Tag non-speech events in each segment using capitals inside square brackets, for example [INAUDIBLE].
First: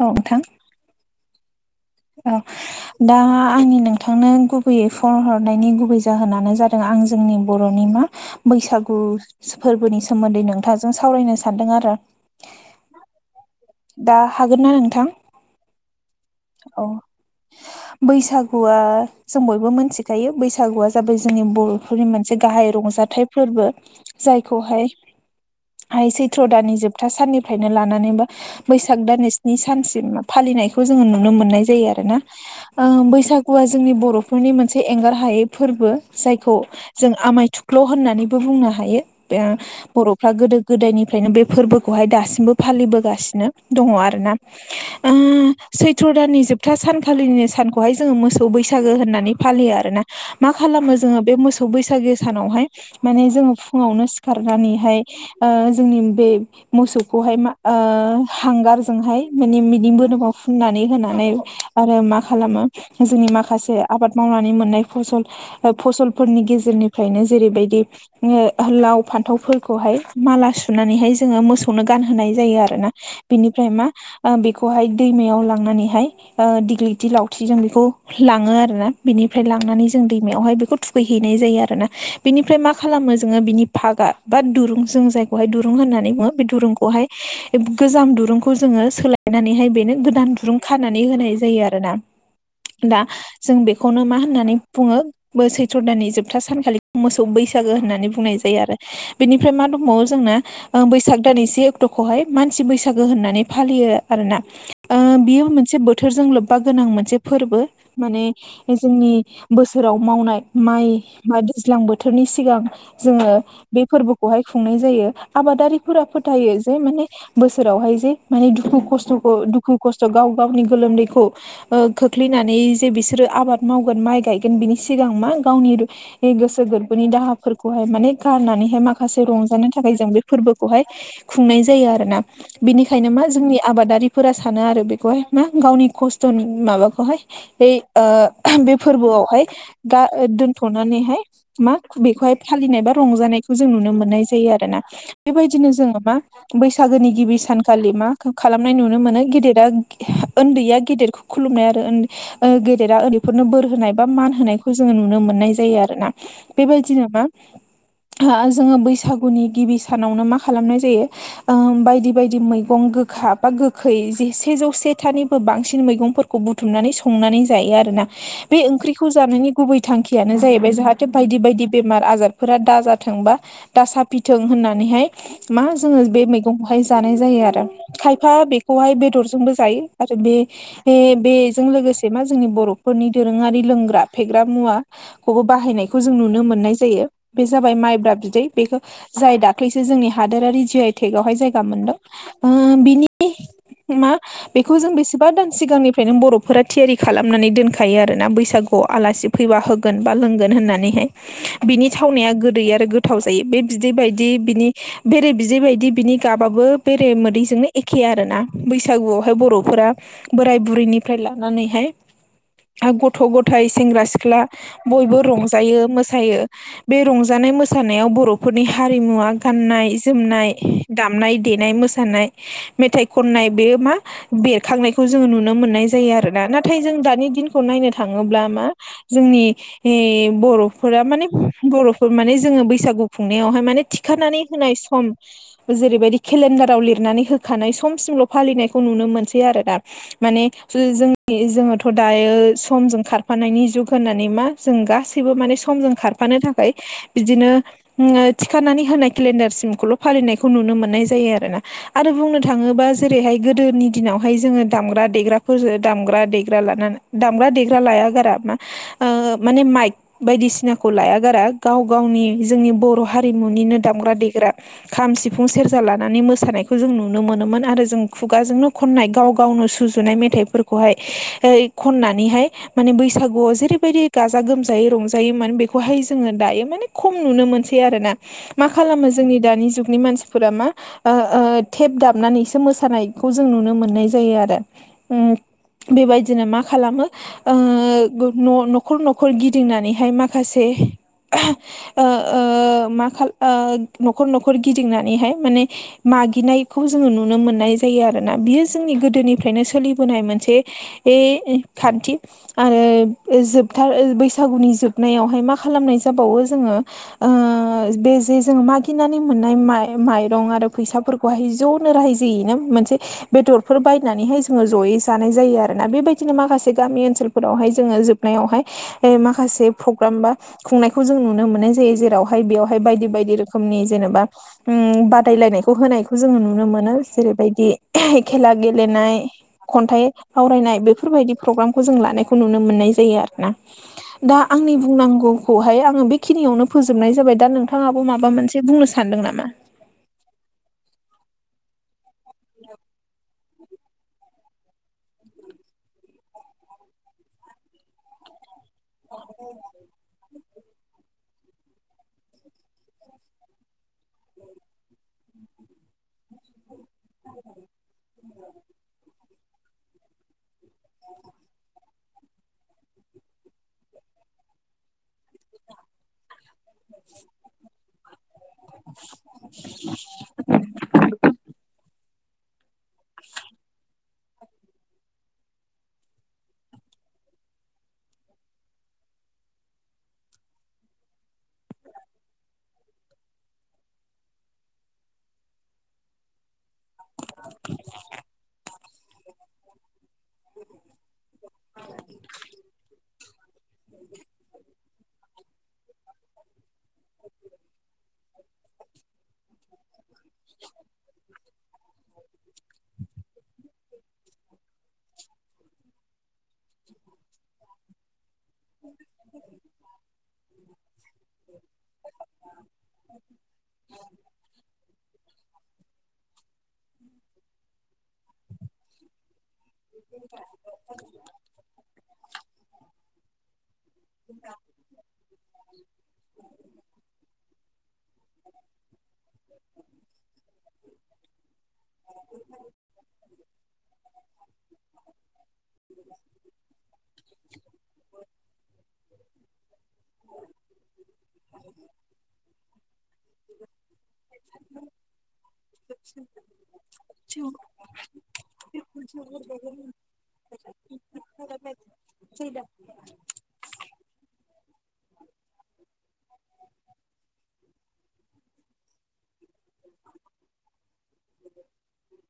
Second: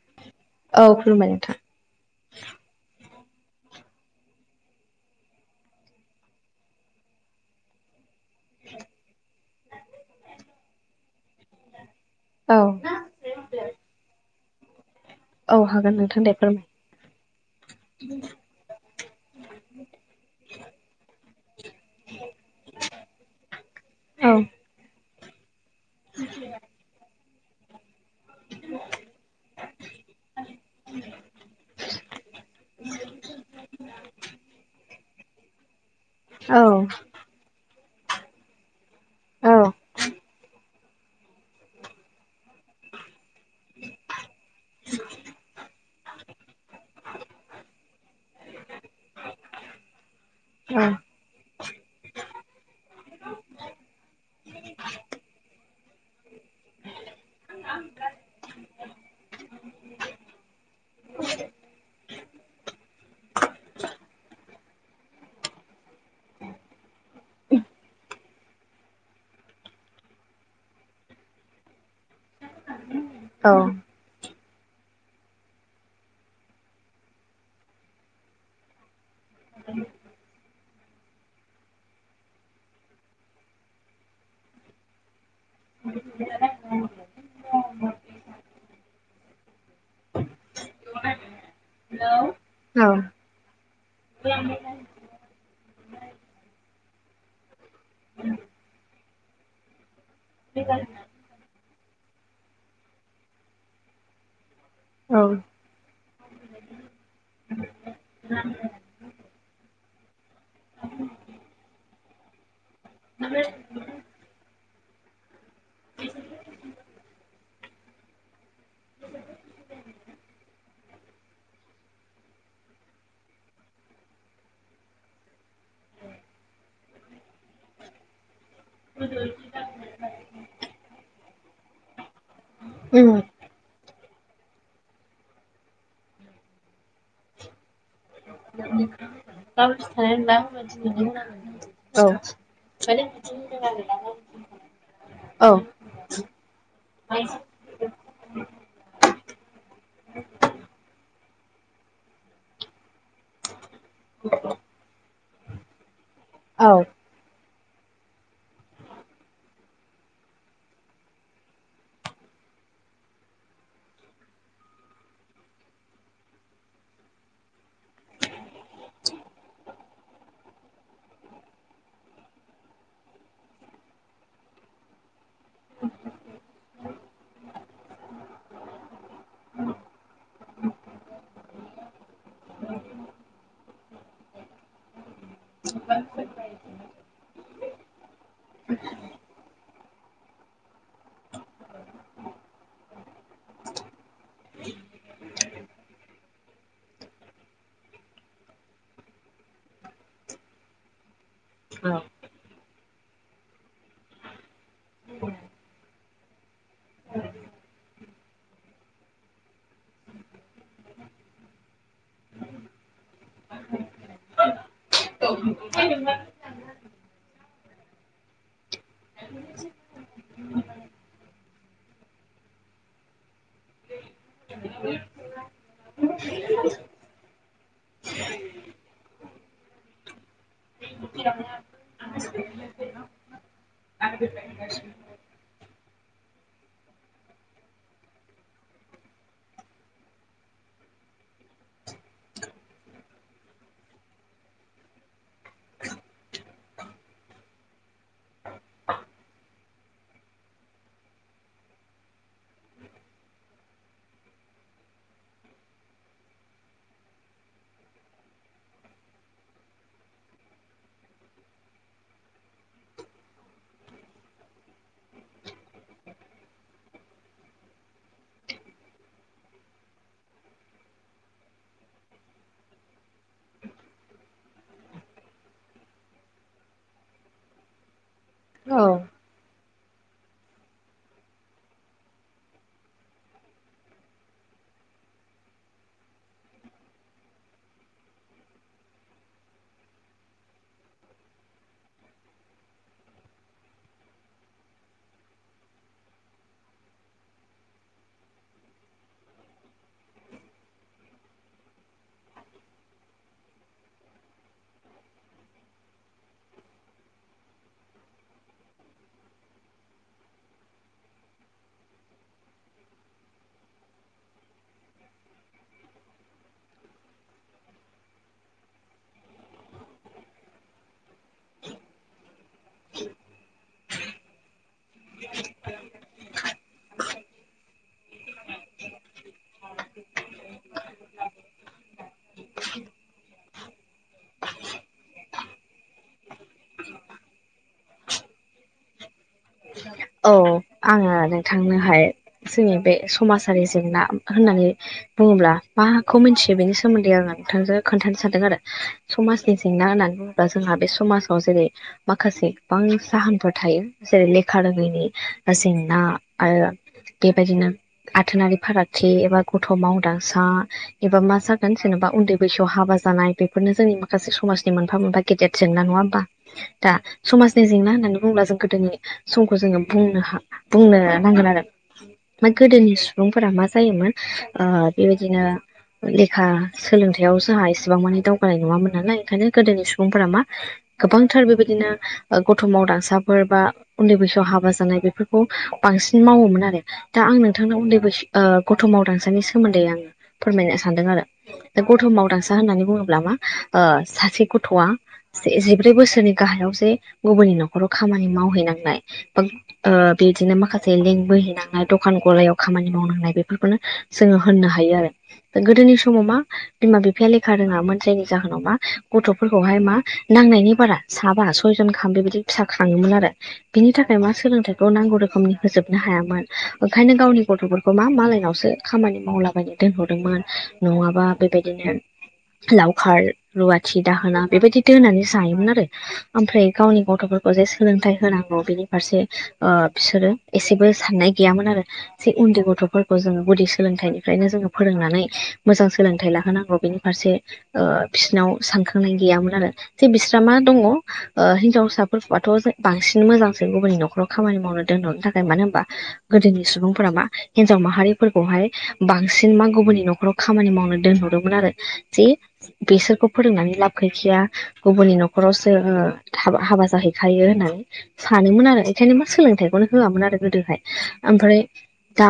औ नोंथां औ खुुलुमबाय नोंथां औ दा आंनि नोंथांनो गुबैयै फन हरनायनि गुबै जाहोनानो जादों आं जोंनि बर'नि मा बैसागु फोरबोनि सोमोन्दै नोंथांजों सावरायनो सानदों आरो औ दा हागोन ना नोंथां? औ हागोन नोंथां दे फोरमाय औ बैसाग हुआ जों बयबो मिथिखायो बैसागुआ जाबाय जोंनि बर'फोरनि मोनसे गाहाय रंजाथाइ फोरबो औ जायखौहाय हाय सैथ्र' दानि जोबथा साननिफ्रायनो लानानै बा बैसाग दाननि स्नि सानसिम फालिनायखौ जोङो नुनो मोननाय जायो आरो ना ओ बैसागुआ जोंनि बर'फोरनि मोनसे एंगार हायै फोरबो जायखौ औ जों आमाय थुख्ल' होननानैबो बुंनो हायो ओ औ बर'फ गोदो गोदायनिफ्रायनो बे फोरबोखौहाय दासिमबो फालिबोगासिनो दङ आरोना आ थ्र दाननि जोबथा सानखालिनि सानखौहाय जोङो मोसौ बैसागो होननानै फालियो आरोना। मा औ खालामो जोङो बे मोसौ बैसागो सानावहाय माने जोङो फुङावनो सिखारनानैहाय ओ जोंनि बे मोसौखौहाय मा ओ हांगारजोंहाय माने बिदि बोदोमाव फुननानै होनानै आरो मा खालामो जोंनि माखासे आबाद मावनानै मोननाय फसल ओ फसलफोरनि गेजेरनिफ्रायनो जेरैबायदि ओ लाव फान्थावफोरखौहाय माला सुनानैहाय जोङो मोसौनो गानहोनाय जायो आरोना औ बेनिफ्राय मा बेखौहाय दैमायाव लांनानैहाय ओ दिग्लिथि लावथि जों बेखौ लाङो आरोना बिनिफ्राय लांनानै जों दैमायावहाय बेखौ थुखैहैनाय जायो आरोना बिनिफ्राय मा खालामो जोङो बिनि फागा बा दुरुं जों जायखौहाय दु रुं होननानै बुङो बे दुंखौहाय गोजाम दुंखौ जोङो सोलाय नानैहाय बेनो गोदान दुरुं खानानै होनाय जायो आरोना दा जों बेखौनो मा होननानै बुङो बो सैथ्र' दाननि जोबथा सानखालि मोसौ बैसागो होननानै बुंनाय जायो आरो। बेनिफ्राय मा दंबावो जोंना ओ बैसाग दानै से अक्ट'खौहाय मानसि बैसागो होननानै फालियो आरो ना ओ बियो मोनसे बोथोरजों लोब्बा गोनां मोनसे फोरबो माने जोंनि बोसोराव मावनाय माइ बा दैज्लां बोथोरनि सिगां जोङो बे फोरबोखौहाय खुंनाय जायो आबादारिफोरा फोथायो जे माने बोसोरावहाय जे माने दुखु खस्थ'खौ दुखु खस्थ' गाव गावनि गोलोमदैखौ ओ खोख्लैनानै जे बिसोरो आबाद मावगोन माइ गायगोन बिनि सिगां मा गावनि बे गोसो गोरबोनि दाहाफोरखौहाय माने गारनानै माखासे रंजानो थाखाय जों बे फोरबोखौहाय खुंनाय जायो आरोना बिनिखायनो मा जोंनि आबादारिफोरा सानो आरो बेखौहाय मा गावनि खस्थ' माबाखौहाय एइ ओ बे फोरबोआवहाय गा दोनथ'नानैहाय मा बेखौहाय फालिनाय बा रंजानायखौ जों नुनो मोननाय जायो आरोना औ बेबायदिनो जोङो मा बैसागोनि गिबि सान खालि मा खालामनाय नुनो मोनो गेदेरा उन्दैया गेदेरखौ खुलुमनाय आरो ओ गेदेरा ओन्दैफोरनो बोर होनाय बा मान होनायखौ जोङो नुनो मोननाय जायो आरो ना औ बेबायदि मा ओ जोङो बैसागुनि गिबि सानावनो मा खालामनाय जायो ओम बायदि बायदि मैगं गोखा बा गोखै जे से जौ से थानिबो बांसिन मैगंफोरखौ बुथुमनानै संनानै जायो आरोना बे ओंख्रिखौ जानायनि गुबै थांखियानो जाहैबाय जाहाथे बायदि बायदि बेमार आजारफोरा दाजाथों बा दा साफिथों होननानैहाय मा जोङो बे मैगंखौहाय जानाय जायो आरो खायफा बेखौहाय बेदरजों जोंबो जायो आरो बे ए बेजों लोगोसे मा जोंनि बर'फोरनि दोरोङारि लोंग्रा फेग्रा मुवा खौबो बाहायनायखौ जों नुनो मोननाय जायो बे जाबाय माइब्रा बिदै बेखौ जाय दाख्लैसो जोंनि हादोरारि जि आइ टेकावहाय जायगा मोनदों बिनि मा बेखौ जों बेसेबा दान सिगांनिफ्रायनो बर'फोरा थियारि खालामनानै दोनखायो आरोना बैसागुआव आलासि फैबा होगोन बा लोंगोन होननानैहाय बिनि थावनाया गोदै आरो गोथाव जायो बे बिदै बायदि बिनि बेरै बिदै बायदि बिनि गाबाबो बेरे मोदैजोंनो एखे आरोना बैसो बैसागुआवहाय बर'फोरा बोराय बुरैनिफ्राय लानानैहाय ग'थ गथ' गथाइ सेंग्रा सिख्ला बयबो रंजायो मोसायो बे रंजानाय मोसानायाव बर'फोरनि हारिमुवा गाननाय जोमनाय दामनाय देनाय मोसानाय मेथाइ खननाय बेयो मा बेरखांनायखौ जोङो नुनो मोननाय जायो आरोना नाथाय जों दानि दिनखौ नायनो थाङोब्ला मा जोंनि बर'फोरा माने बर'फोर माने जोङो बैसागु खुंनायावहाय माने थिखानानै होनाय सम जेरैबायदि केलेन्डाराव लिरनानै होखानाय समसिमल' फालिनायखौ नुनो मोनसै आरो दा माने जोंनि जोङोथ' दायो समजों खारफानायनि जुग होननानै मा जों गासैबो माने समजों खारफानो थाखाय बिदिनो थिखानानै होनाय केलेन्डार सिमखौल' फालिनायखौ नुनो मोननाय जायो आरो ना आरो बुंनो थाङोबा जेर ओेरैहाय गोदोनि दिनावहाय जोङो दामग्रा देग्राफोरजों दामग्रा देग्रा लानानै दामग्रा देग्रा लाया गारा मा माने माइक बायदिसिनाखौ लाया गारा गाव गावनि जोंनि बर' हारिमुनिनो दामग्रा देग्रा खाम सिफुं सेरजा लानानै मोसानायखौ जों नुनो मोनोमोन आरो जों खुगाजोंनो खननाय गाव गावनो सुजुनाय मेथाइफोरखौहाय खननानैहाय माने बैसागुआव जेरैबायदि गाजा गोमजायै रंजायोमोन बेखौहाय जोङो दायो माने खम नुनो मोनसै आरोना मा औ खालामो जोंनि दानि जुगनि मानसिफोरा मा टेब दाबनानैसो मोसायो मोसानायखौ जों नुनो मोननाय जायो आरो बेबायदिनो मा खालामो न'खर न'खर गिदिंनानैहाय माखासे मा न'खर न'खर गिदिंनानैहाय माने मागिनायखौ जोङो नुनो मोननाय जायो आरोना बियो जोंनि गोदोनिफ्रायनो सोलिबोनाय मोनसे ए खान्थि आरो जोबथार बैसागुनि जोबनायावहाय मा खालामनाय जाबावो जोङो बे जे जोंङो मागिनानै मोननाय म माइरं आरो फैसाफोरखौ बेहाय ज'नो रायजोयै ना मोनसे बेदरफोर बायनानैहाय जोङो ज'यै जानाय जायो आरोोना बेबायदिनो माखासे गामि ओनसोलफोरावहाय जोङो जोब हाबनायावहाय माखासे प्रग्राम बा खुंनायखौ जों नुनो मोननाय जायो जेरावहाय बेवहाय बायदि बायदि रोखोमनि जेनेबा उ बादायलायनायखौ होनायखौ जोङो नुनो मोनो जेरैबायदि खेला गेलेनाय खन्थाइ आवरायनाय बेफोरबायदि प्रग्रामखौ जों लानायखौ नुनो मोननाय जायो आरो ना दा आंनि बुंनांगौखौहाय आङो बेखिनियावनो फोजोबनाय जाबाय दा नोंथाङाबो माबा मोनसे बुंनो सान सान्दों नामा औ आङो नोंथांनोहाय जोंनि बे समाजारि जेंना होननानै बुङोब्ला माखौ मिथियो बेनि सोमोन्दै आङो नोंथांजों खोन्थानो सानदों आरो समाजनि जेंना होननानैबो जोंहा बे समाजाव जेरै माखासे गोबां जाहोनफोर थायो जेरैे लेखा खा रोंङैनि जेंना आरो बेबायदिनो आथोनारि फारागथि एबा गथ' मावदांसा एबा मा जागोन जेन'बा उन्दै बैसोआव हाबा जानाय बेफोरनो जोंनि माखासे समाजनि मोनफा मोनफा गेदेर जेंना नङा ओमबा दा समाजनि जेंना होननानै बुंब्ला जों गोदोनि समखो जोङो बुंनो बुंनो नांगोन आरो ओमफाय गोदोनि सुबुंफोरा मा जायोमोन ओ बेबायदिनो लेखा सोलोंथाइयाव जोंहा इसेबां माने दावगानाय नङामोन नालाय ओंखायनो गोदोनि सुबुंफोरा मा गोबांथार बेबायदिनो गथ'मावदांसाफोर बा उन्दै बैसोआव हाबा जानाय बेफोरखौ बांसिन मावोमोन आरो दा आं नोंथांनाव उन्दै ब गथ' मावदांसानि सोमोन्दै आङो फोरमायनो सानदों आरो दा गथ' मावदांसा होननानै बुङोब्ला मा ओ सासे गथ'आ जिब्रै बोसोरनि गाहायाव जे गुबुननि नखराव खामानि मावहैनांनाय बा ओ बिदिनो माखासे लेंबोहोयनांनाय दखान गलायाव खामानि मावनांनाय बेफोरखौनो जोङो होननो हायो आरो गोदोनि समाव मा बिमा बिफाया लेखा रोङामोन जायनि जाहोनाव मा गथ'फोरखौहाय मा नांनायनि बारा साबा सयजन खाहाम बेबायदि फिसा खाङोमोन आरो बिनि थाखाय मा सोलोंथाइखौ नांगौ रोखोमनि होजोबनो हायामोन ओंखायनो गावनि गथ'फोर बेखौ मा मालायनावसो खामानि मावलाबायनो दोनहरदोंमोन नङाबा बेबायदिनो लावखार रुवाथि दाहोना बेबायदि दोननानै जायोमोन आरो ओमफ्राय गावनि गथ'फोरखौ जे सोलोंथाइ होनांगौ बिनि फारसे ओ बिसोरो एसेबो साननाय गैयामोन आरो जे उन्दै गथ'फोरखौ जोङो गुदि सोलोंथाइनिफ्रायनो जोङो फोरोंनानै मोजां सोलोंथाइ लाहोनांगौ बेनि फारसे बिसिनाव सानखांनाय गैयामोन आरो जे बिस्र मा दङ ओ हिनजावसाफोरफोरखौथ' बांसिन [UNINTELLIGIBLE] गुबुननि नखराव खामानि मावनो दोनहरनो थाखाय मानो होनबा गोदोनि सुबुंफोरा मा हिनजाव माहारिफोरखौहाय बांसिन मा बा गुबुननि नखराव खामानि मावनो दोनहरदोंमोन आरो जि बेसोरखौ फोरोंनानै लाब गैखाया गुबुननि नखरावसो थाब हाबा जाहैखायो होननानै सानोमोन आरो बेखायनो मा सोलोंथाइखौनो होआमोन आरो गोदोहाय ओमफ्राय दा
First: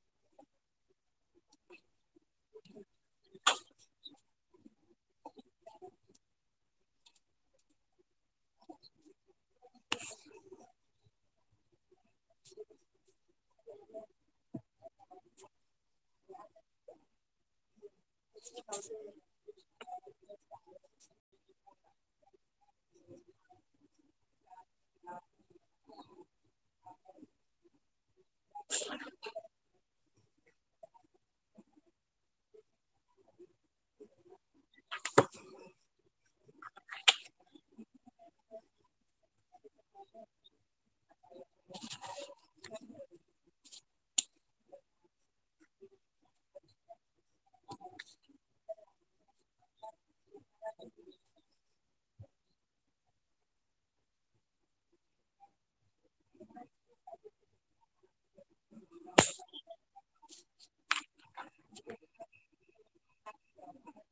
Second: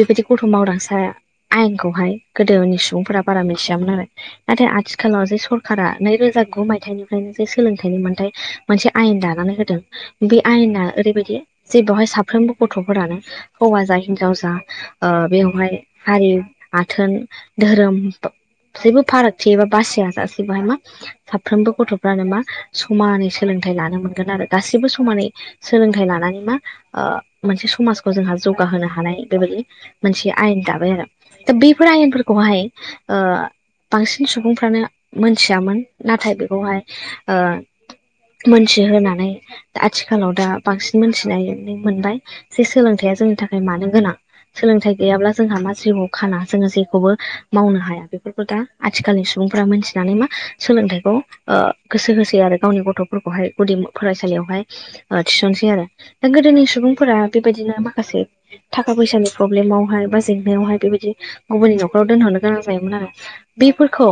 बेबायदि गथ' मावदांसाया आयेनखौहाय गोदोनि सुबुंफोरा बारा मिथियामोन आरो नाथाय आथिखालाव जे सरखारा नैरोजा गु मायथाइनिफ्रायनो जे सोलोंथाइनि मोन्थाय मोनसे आयेन दानानै होदों बे आयना ओरैबायदि जे बेहाय साफ्रोमबो गथ'फोरानो हौवा जा हिनजाव जा ओ बेवहाय हारि आथोन धोरोम जेबो फाराग जेबा बासिया सिबायहा मा साफ्रोमबो गथ'फ्रानो मा समानै सोलोंथाइ लानो मोनगोन आरो गासिबो समानानै सोलोंथाइ लानानै मा ओ मोनसे समाजखौ जोंहा जौगाहोनो हानाय बेबायदि मोनसे आयेन दाबाय आरो दा बेफोर आयेनफोरखौहाय ओ बांसिन सुबुंफ्रानो मोनथियामोन नाथाय बेखौहाय ओ मोनथि होनानै आथिखालाव दा बांसिन मोनथिनानै मोनबाय जे सोलोंथाइया जोंनि थाखाय मानो गोनां सोलोंथाइ गैयाब्ला जोंहा मा जिउआव खाना जोङो जेखौबो मावनो हाया बेफोरखौ दा आथिखालनि सुबुंफ्रा मिथिनानै मा सोलोंथाइखौ ओ गोसो होसो आरो गावनि गथ'फोरखौहाय गुदि फरायसालियावहाय ओ थिसनसै आरो दा गोदोनि सुबुंफोरा बेबायदिनो माखासे थाखा फैसानि प्रब्लेमावहाय बा जेंनायावहाय बेबायदि गुबुननि नखराव दोनहरनो गोनां जायोमोन आरो बेफोरखौ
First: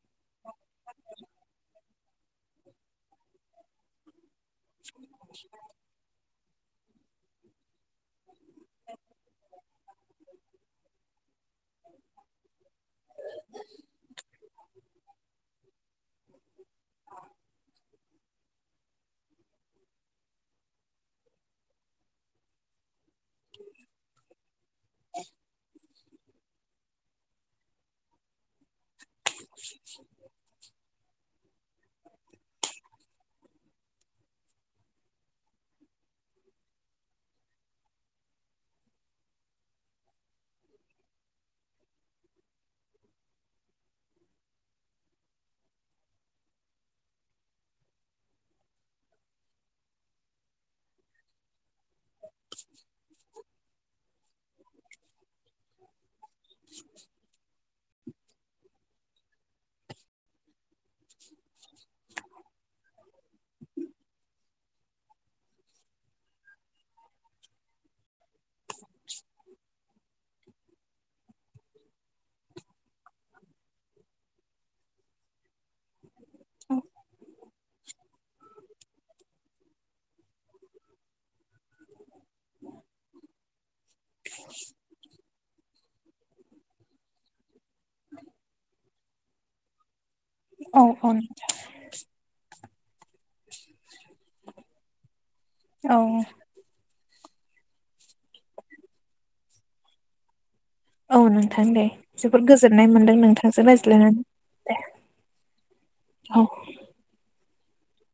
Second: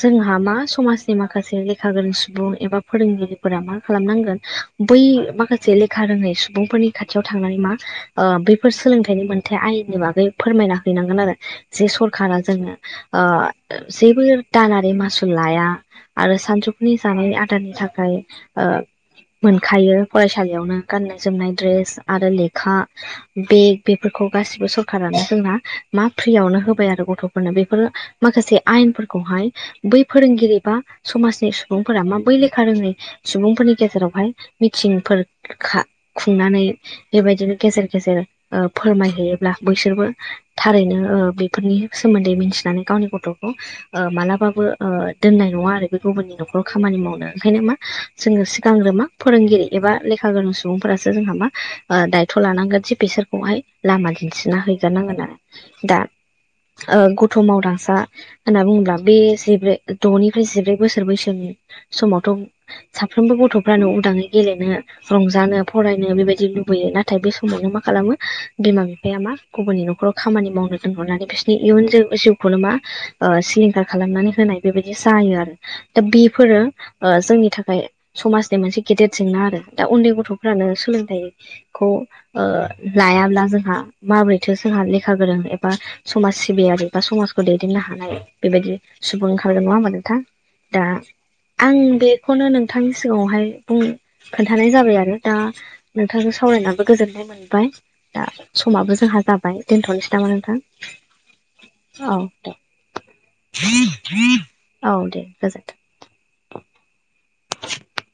जोंहा मा समाजनि माखासे लेखा गोरों सुबुं एबा फोरोंगिरिफोरा मा खालामनांगोन बै माखासे लेखा रोङै सुबुंफोरनि खाथियाव थांनानै मा ओ बैफोर सोलोंथाइनि मोन थाय आयेननि बागै फोरमायना हैनांगोन आरो जे सरखारा जोंनो ओ जेबो दालारि मासुल लाया आरो सानजौफुनि जानाय आदारनि थाखाय मोनखायो फरायसालियावनो गान्नाय जोमनाय द्रेस आरो लेखा बेग बेफोरखौ गासिबो सरखारानो जोंना मा फ्रियावनो होबाय आरो गथ'फोरनो बेफोर माखासे आयेनफोरखौहाय बै फोरोंगिरि बा समाजनि सुबुंफोरा मा बै लेखा रोङै सुबुंफोरनि गेजेराव हाय मिथिंफोर खुंनानै बेबायदिनो गेजेर गेजेर फोरमायहैयोब्ला बैसोरबो थारैनो बेफोरनि सोमोन्दै मिथिनानै गावनि गथ'खौ मालाबाबो दोननाय नङा आरो बे गुबुननि न'खराव खामानि मावनो ओंखायनो मा जोङो सिगांग्रो मा फोरोंगिरि एबा लेखा गोरों सुबुंफोरासो जोंहा मा दायथ' लानांगोन जि बिसोरखौहाय लामा दिन्थिना हैगोन आङोन दा गथ' मावदांसा होनना बुङोब्ला बे जिब्रै द'निफ्राय जिब्रै बोसोर बैसोनि समावथ' साफ्रोमबो गथ'फ्रानो उदाङै गेलेनो रंजानो फरायनो बेबायदि लुबैयो नाथाय बे समावनो मा खालामो बिमा बिफाया मा गुबुननि न'खराव खामानि मावनो दोनहरनानै बिसोरनि इयुन जिउखौल मा सिलिंखार खालामनानै होनाय बेबायदि जायो आरो दा बेफोरो जोंनि थाखाय समाजनि मोनसे गेदेर जेंना आरो दा उन्दै गथ'फ्रानो सोलोंथाइखौ ओ लायाब्ला जोंहा माबोरैथो जोंहा लेखा गोरों एबा समाज सिबियारि बा समाजखौ दैदेननो हानाय बेबायदि सुबुं ओंखारगोन नङा होमबा नोंथां। औ दा औ आं बेखौनो नोंथांनि सिगाङावहाय बुं खोन्थानाय जाबाय आरो। दा औ नोंथांजों सावरायनानै गोजोननाय मोनबाय दा समाबो जोंहा जाबाय दोनथ'नोसै नामा नोंथां? औ नोंथां दे औ जोबोद दे गोजोननाय मोनदों नोंथांजों रायज्लायनानै औ दे गोजोन्थों औ [INAUDIBLE]